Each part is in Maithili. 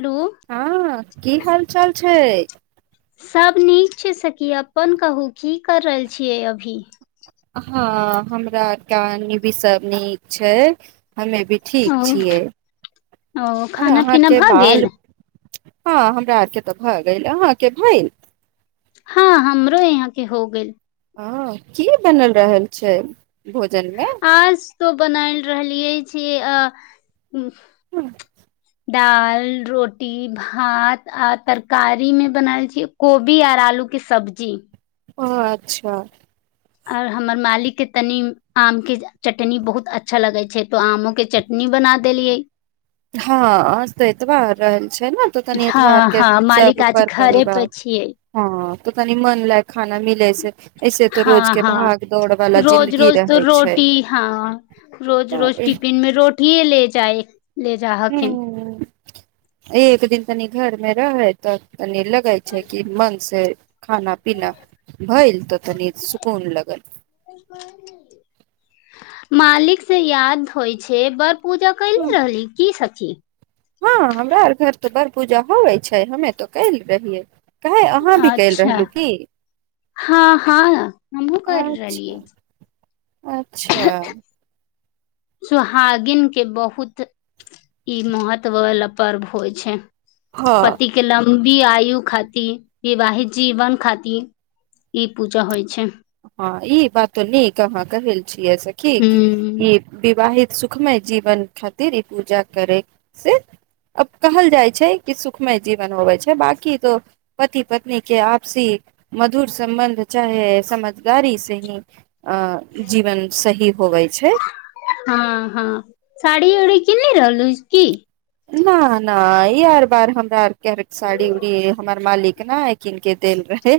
हेलो हँ की हाल चाल छै सब नीक छै सकी अपन कहू की कर रहल छियै अभी हँ हमरा आर के भी सब नीक छै हमे अभी ठीक ओ छियै ओ आर खाना पीना अहाँके भऽ गेल बाल हँ हमरा आरके तऽ भऽ गेल अहाँके भेल हँ हमरो यहाँ के हो गेल हँ की बनल रहल छै भोजनमे आज तो बनायल रहलियै छी आ ह्म दाल रोटी भात आ तरकारी में बनल छीये कोबी आर आलू के सब्जी ओ अच्छा आओर हमर मालिकके तनि आम के चटनी बहुत अच्छा लगै छै तो आमो के चटनी बना देलियै हँ तऽ एतबार रहल छै ने तऽ तनी एतबार हँ के हँ मालिक सब आज पर घरे पे परिवार छियै हँ त तनी मन लागै हँ हँ भाग दौड़ वाला रोज जिंन्दगी रोज त रहे छै रोटी हँ रोज रोज तऽ टिफिन मे रोटी ह ले चाय हू एक एक दिन तनी घर मे रहै तऽ कनी लगै छै कि मन से खाना पीना भैल तऽ तनी सकुन लगल मालिक से याद होइ छै ब पूजा कले रहली की स ज हँ हमरा आर घर तऽ बड़ पूजा होवे छै हमे तो कल रहियै काहे अहाँ भी कल अच्छा रहलु की हँ हँ हमहुँ कर अच्छा रहलियै अच्छा सुोहागनके बहुत ई महत्व वला पर्व होइ छै हँ पतिके नाम वि आयु खातिर विवाहित जीवन खातिर ई पूजा होइ छै ह ई बात न निक अहा कहल छीये से कि कि हूँ ई विवाहित सुखमय जीवन खातिर ई पूजा करै से अब कहल जाइ छै कि सुखमय जीवन होवे छै बाकी तो पति पत्नी के आपसी मधुर सम्बन्ध चाहे संबंध गाड़ी से ही अ जीवन सही होवै छै ी ओ कनि रहलू की न ना ई आर बार हमरा आरके साड़ी उड़ी हमर मालिक न कीन के देल रहे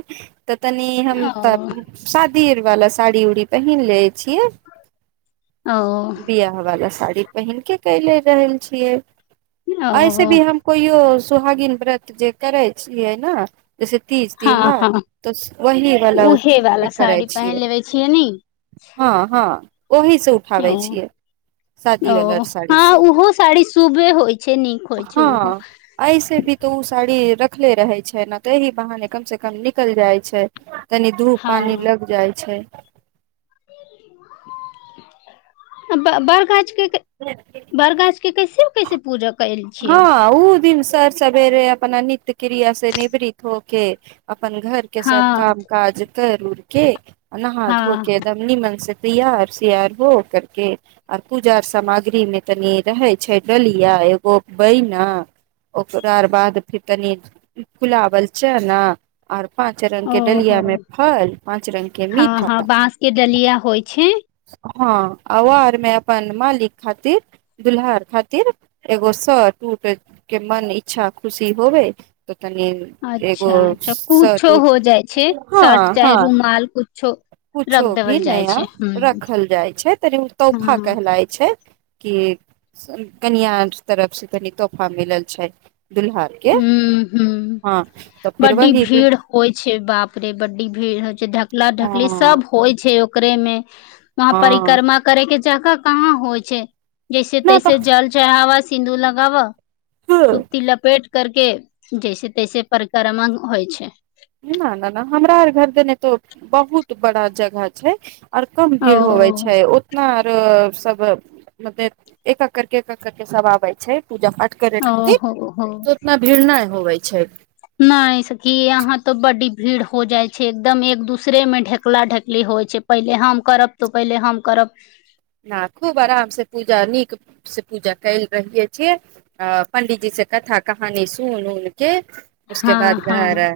तऽ तनी हम ओ पियर वाला साड़ी उड़ी पहिन ले छियै ओ बियाह वाला स पहिन के क ले रहल छियै ऐसे ओ भी हमको य सुहागिन व्रत जे करै छियै ने जैसे तीज हँ त्यौहार हँ त वही वाला उहे उठ वाला करै साड़ी पहिन छियै लेबे छियै ने हँ हँ वही से उठाबै ओ छियै शादी वाला ओ साड़ी हँ से ओहो साड़ी शुभे होइ छै नीक होइ छै ओहो हँ ऐसे भी त ओ साड़ी रख देखखले रहे छै ने तऽहि बहाने कम से कम निकल जाइ छै तनि धूप पानि लगि जाइ छै बरगाछके बड़गाछ के कैसे कैसे पूजा कैल हँ ओ दिन सर सवेरे अपना नित्य क्रिया से निवृत होके अपन घर के सब हँ काम काज कर उरकें नहा हँ धोके तब निमनसे तैयार सयार हो करके आर पूजा सामग्री मे तनी रहे छै डलिया बैना ओकरा आर बाद फेर तनी फुलाबल चना आर पाँच रंग के ओहो डलिया में फल पाँच रंग के हँ मीठा हँ बाँंस के डलिया होइ छै हँ आ आरमे अपन मालिक खातिर दुल्हा आ खातिर एगो स टूट के मन इच्छा खुशी होबे तनि एगो अच्छा अच्छा स कुछो रू हो जाइ छै शर्ट हँ चाहे हँ रुमाल कुछो रख कुछो देवल भी जाइ नया छै ह रखल जाइ छै तनी ओ ह तौफा कहलाय छै हिये कनिआ आर तरफ से तनी तोफा मिलल छै दुल्हार के हुँ हुँ हँ तऽ फिर बड्डी वही भीड़ होइ छै बाप रे बड्डी भीड़ होइ छै चूल्हा ढकली हँ सब होइ छै ओकर देमे वहाँ हँ परिक्रमा करेके जगह कहाँ होइ छै जैसे न तैसे जल चढ़ावा सिन्धुर लगाब तऽ सुती लपेट करके जैसे तैसे परिक्रमा होइ छै ना ना ना हमरा आर घर देने तो बहुत बड़ा जगह छै आऔर कम ओ भीड़ होवे छै उतना सब म एकक् करिक एक एकक् करिक सब आबै छै पूजा पाठ करै ओ खातिर हो हो त ओतना भीड़ नहि होबै छै नहि सखी यहाँ तऽ बड्डी भीड़ हो जाइ छै एकदम एक दूसरे मे ढकला ढकली होइ छै पहिले हम करब तऽ पहिले हम करब हँ खूब आरामसँ पूजा नीकसँ पूजा कयल रहिै छियै आ पण्डीजी से कथा कहानी सुन उन के उसके हँ बाद घर हँ आ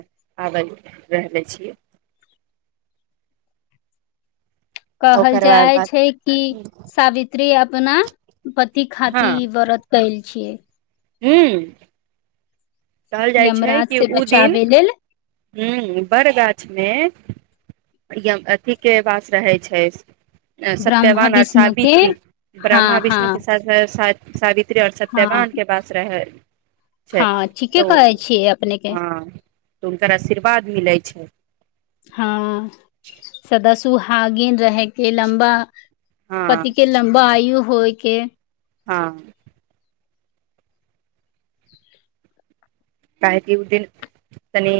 आबल रहै छियै कहल ओकर बाद जाइ बाद छै कि सावित्री अपतना पति खातिर व्रत कयल छियै हूँ यमराज से बचाबे लेल हू बड़ गाछ मे य अथी के वास रहै छै ब्रह्मा सत्यवान आर विष्णु के सावित्री हँ ब्रह्म हँ विष्णु के साथ शादी आओर हँ सत्यवान के पास रह छै हँ ठीके तऽ कहै छियै अपने के हँ तऽ हुनकर आशीर्वाद मिलैत छै हँ सदा सुहागिन रहय के के लम्बा हँ पति के लम्बा आयू य होइ के हँ काहेकि उ दिन तनि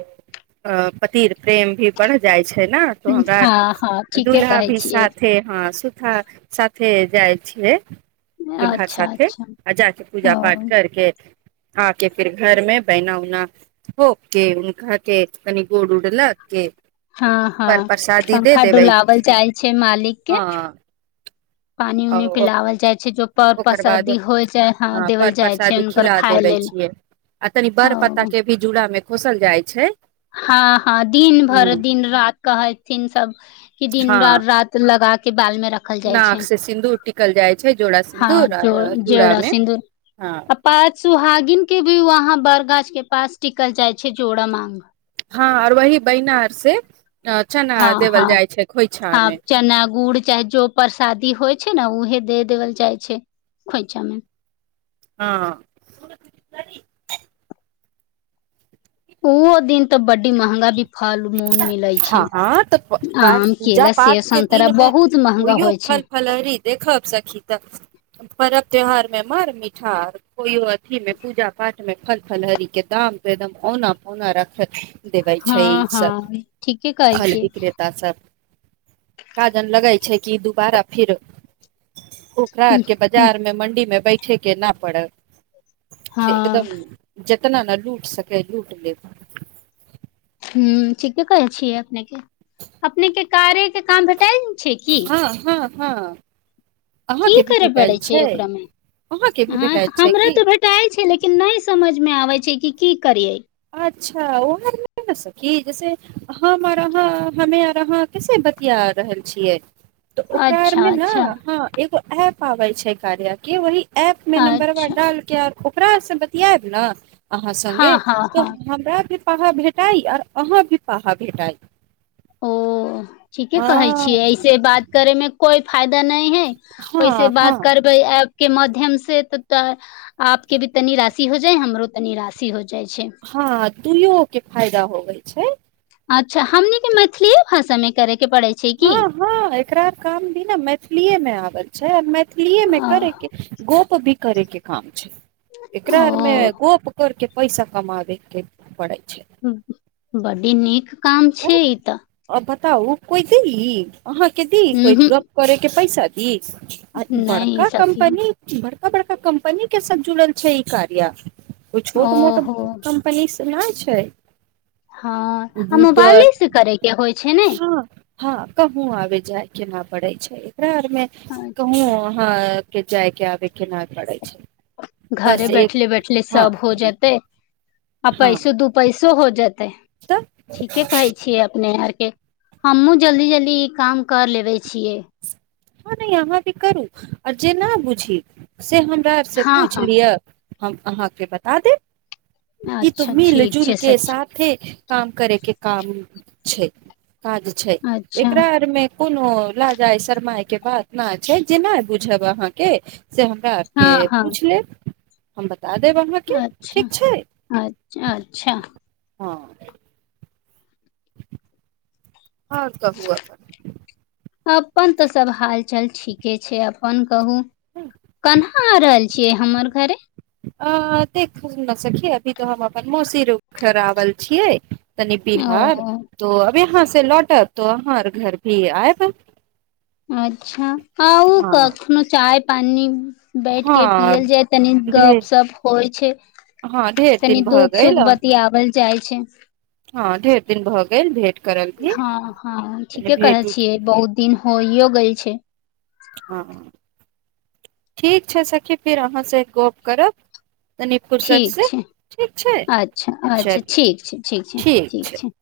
अ पति प्रेम भी बढ़ जाइ छै तो हमरा हँ हँ ठीके दुूल्हा कहै भी छियै साथे हँ सुधा सा से जाइ छिय दुल्हा अच्छा साथे अच्छा आ जा कऽ पूजा ओ पाठ करके आके फिर घर में बहना उना ोोक के उनका के कनि गोड़ उड लग के हँ पर हँ परसादी दे पंखा देबै डुलावल जाइ छै मालिक के हँ पानि आ उनी ओ पिलओल जाइ छै जो पर ओकर बाद पसरदी होइ जाइ हँ ह देवल पर जाइ छै प्रसादी हुनकर खिला खाय देबे लेल छियै आ तनि बर पत्ता हँ के भी जुड़ा मेमे खोसल जाइ छै हँ हँ दिन भरि ह दिन राति कहेथिन सब कि दिन र हँ रति लगााक के बालमे नाक से सिन्दूर टिकल जाइ छै जूड़ा हँ सिन्दूर जो आर जेड़ा जोड़ामे सिन्दूर हँ आ पात सुहागिन के भी वहां बड़गाछ के पास टिकल जाय छै जोड़ा माग हँ आर वही बैनर से चना हँ देवल हँ जाइ छै खोइछा हँ में चना गुड़ चाहे जो परसादी होइ छै ने ओ दे देवल जाइ छै खोइछामे हँ ओहो दिन तऽ बड़ी महंगा भी फल मूल मिलै छै ह तऽ आम पूजा केला पाठ सेब के संतरा दिनमे बहुत महंगा ओहियो होइ छै फल फलहरी देखब सखी त परब त्योहार मे मर मिठा कोइो अथी मे पूजा पाठ मे फल फलहारी के आ दाम त एकदम औना पौना रखत देबय हँ छै सब हँ ठीके कहै फल छियै बिकलेता सब खाजन लगा छै कि दुबारा फेर ओखरा आर हूँ के बाजार में मंडी मे बै छै के न पड़ै से हँ एकदम कतना ने लूट सकेै लूट लेत ह ठीके कहै छिय अपने के अपने के कार्यके काम भेटाए हँ हँ हँ की अहाँके भी करे पड़ै भेटायल छै ओकरामे अहाँके भी ह भेटायल छै हमरा की तऽ भेटाल छै लेकिन नहि समझमे आबै छै क की करियै अच्छा ओह न हेतय सखी जैसे हम आरहाँ हमे आर अहाँ कैसे बतिया रहल छियै तऽ ओकरा आर अच्छा मे ने अच्छा हँ एगो आ पाबै छै कार्य क वही ऐप मे नंबरवा अच्छा डाल के ओकरासँ बतियाएब ने अहाँ संगे हँ हँ तऽ हँ हमरा भ पाहा भेटाइ आर अहाँ भी पाहा भेटाइ ओ ठीके कहै हँ छियै ऐसे बात करे मे कोइ फाय नहि है ओहिस हँ बात हँ करबै के माध्यम से त त आपके भी तनी राशि हो जाए हमरो तनी राशि हो जाए जाइ छै दुूयो के फायदा होवे छै अच्छा हमनी के मैथिलीए भाषा मे करय हँ हँ एकरा काम भी ने मैथिलीएमे आबल छै आ मैथिलीएमे करयके गोप भी करेके काम छै एकरा आरमे ओ गोप कर के पैसा कम देे के पड़ै छै ब्डी नीक काम छै ई तऽ त ओ को छैी अहाँ के दी कोइ उहूँ गप्प करै के पैसा ई आ नहि बड़का सखी कम्पनी बड़ बड़का बड़का कम्पनी के सा जुड़ल छै ई कार्य ओ छोट मोट ओहो कम्पनी केना छै हँ हमु गूगल पालिश करे के होइ छै ने हँ हँ कहूँ आब जाइ केना पड़ै छै लग मे कहू अच्छा हाँ के जाइके आब के नहि पड़ै छै घरे बस एक बैठले बैठले हँ सभ हो जेतै आ हँ पैसो दू पैसो हो जा तब ठीके कहै छियै अपने आरके हमहूँ जल्दी जल्दी ई काम कर लेबै छियै हँ दईया हँ जी करु जेना बुझी से हमरा आर से हँ पूछि हँ लियअ हम अहाँके बता देब ई तो अच्छा मिल ठीक जुल छै के सखी साथे काम करैके काम छै काज छै अच्छा एकरा आर में कोनो लाजा शरमााय के बात न छै जे नहि बुझब अहाँके से हमरा हँ आपके हँ पूछ लेब हमबत अच्छा अ अच्छा हँ [inaudible] आओर सब कहू अपन तऽ सब हाल चाल ठीके छै अपन कहू कहना आ रहल छियै हमर घर अ देख ने सखिय अभी तऽ हम अपन मौसीर खड़आवल छियै तनी ओ बिहार तो अब यहाँ से लौटब तो आहाँ घर भी आयब अच्छा आऊ ओ हँ कखनो चाय पानी बैठ के पियल जाय तनि ढेर गप सप होइ छै हँ ढेर तनि दिन भऽ दुःख गेल सुख बतियावल जाइ छै हँ ढेर दिन भऽ गेल भेट करल भी हँ हँ कनि ठीके कहे उट छियै बहुत दिन हो इो गेल छै हँ ह ठीक छै सखी फेर अहाँसँ गप्प करब तनि फुर्सत ठीक से छै ठीक छै अच्छा अच्छा चलू ठीक छै ठीक छै ठीक छै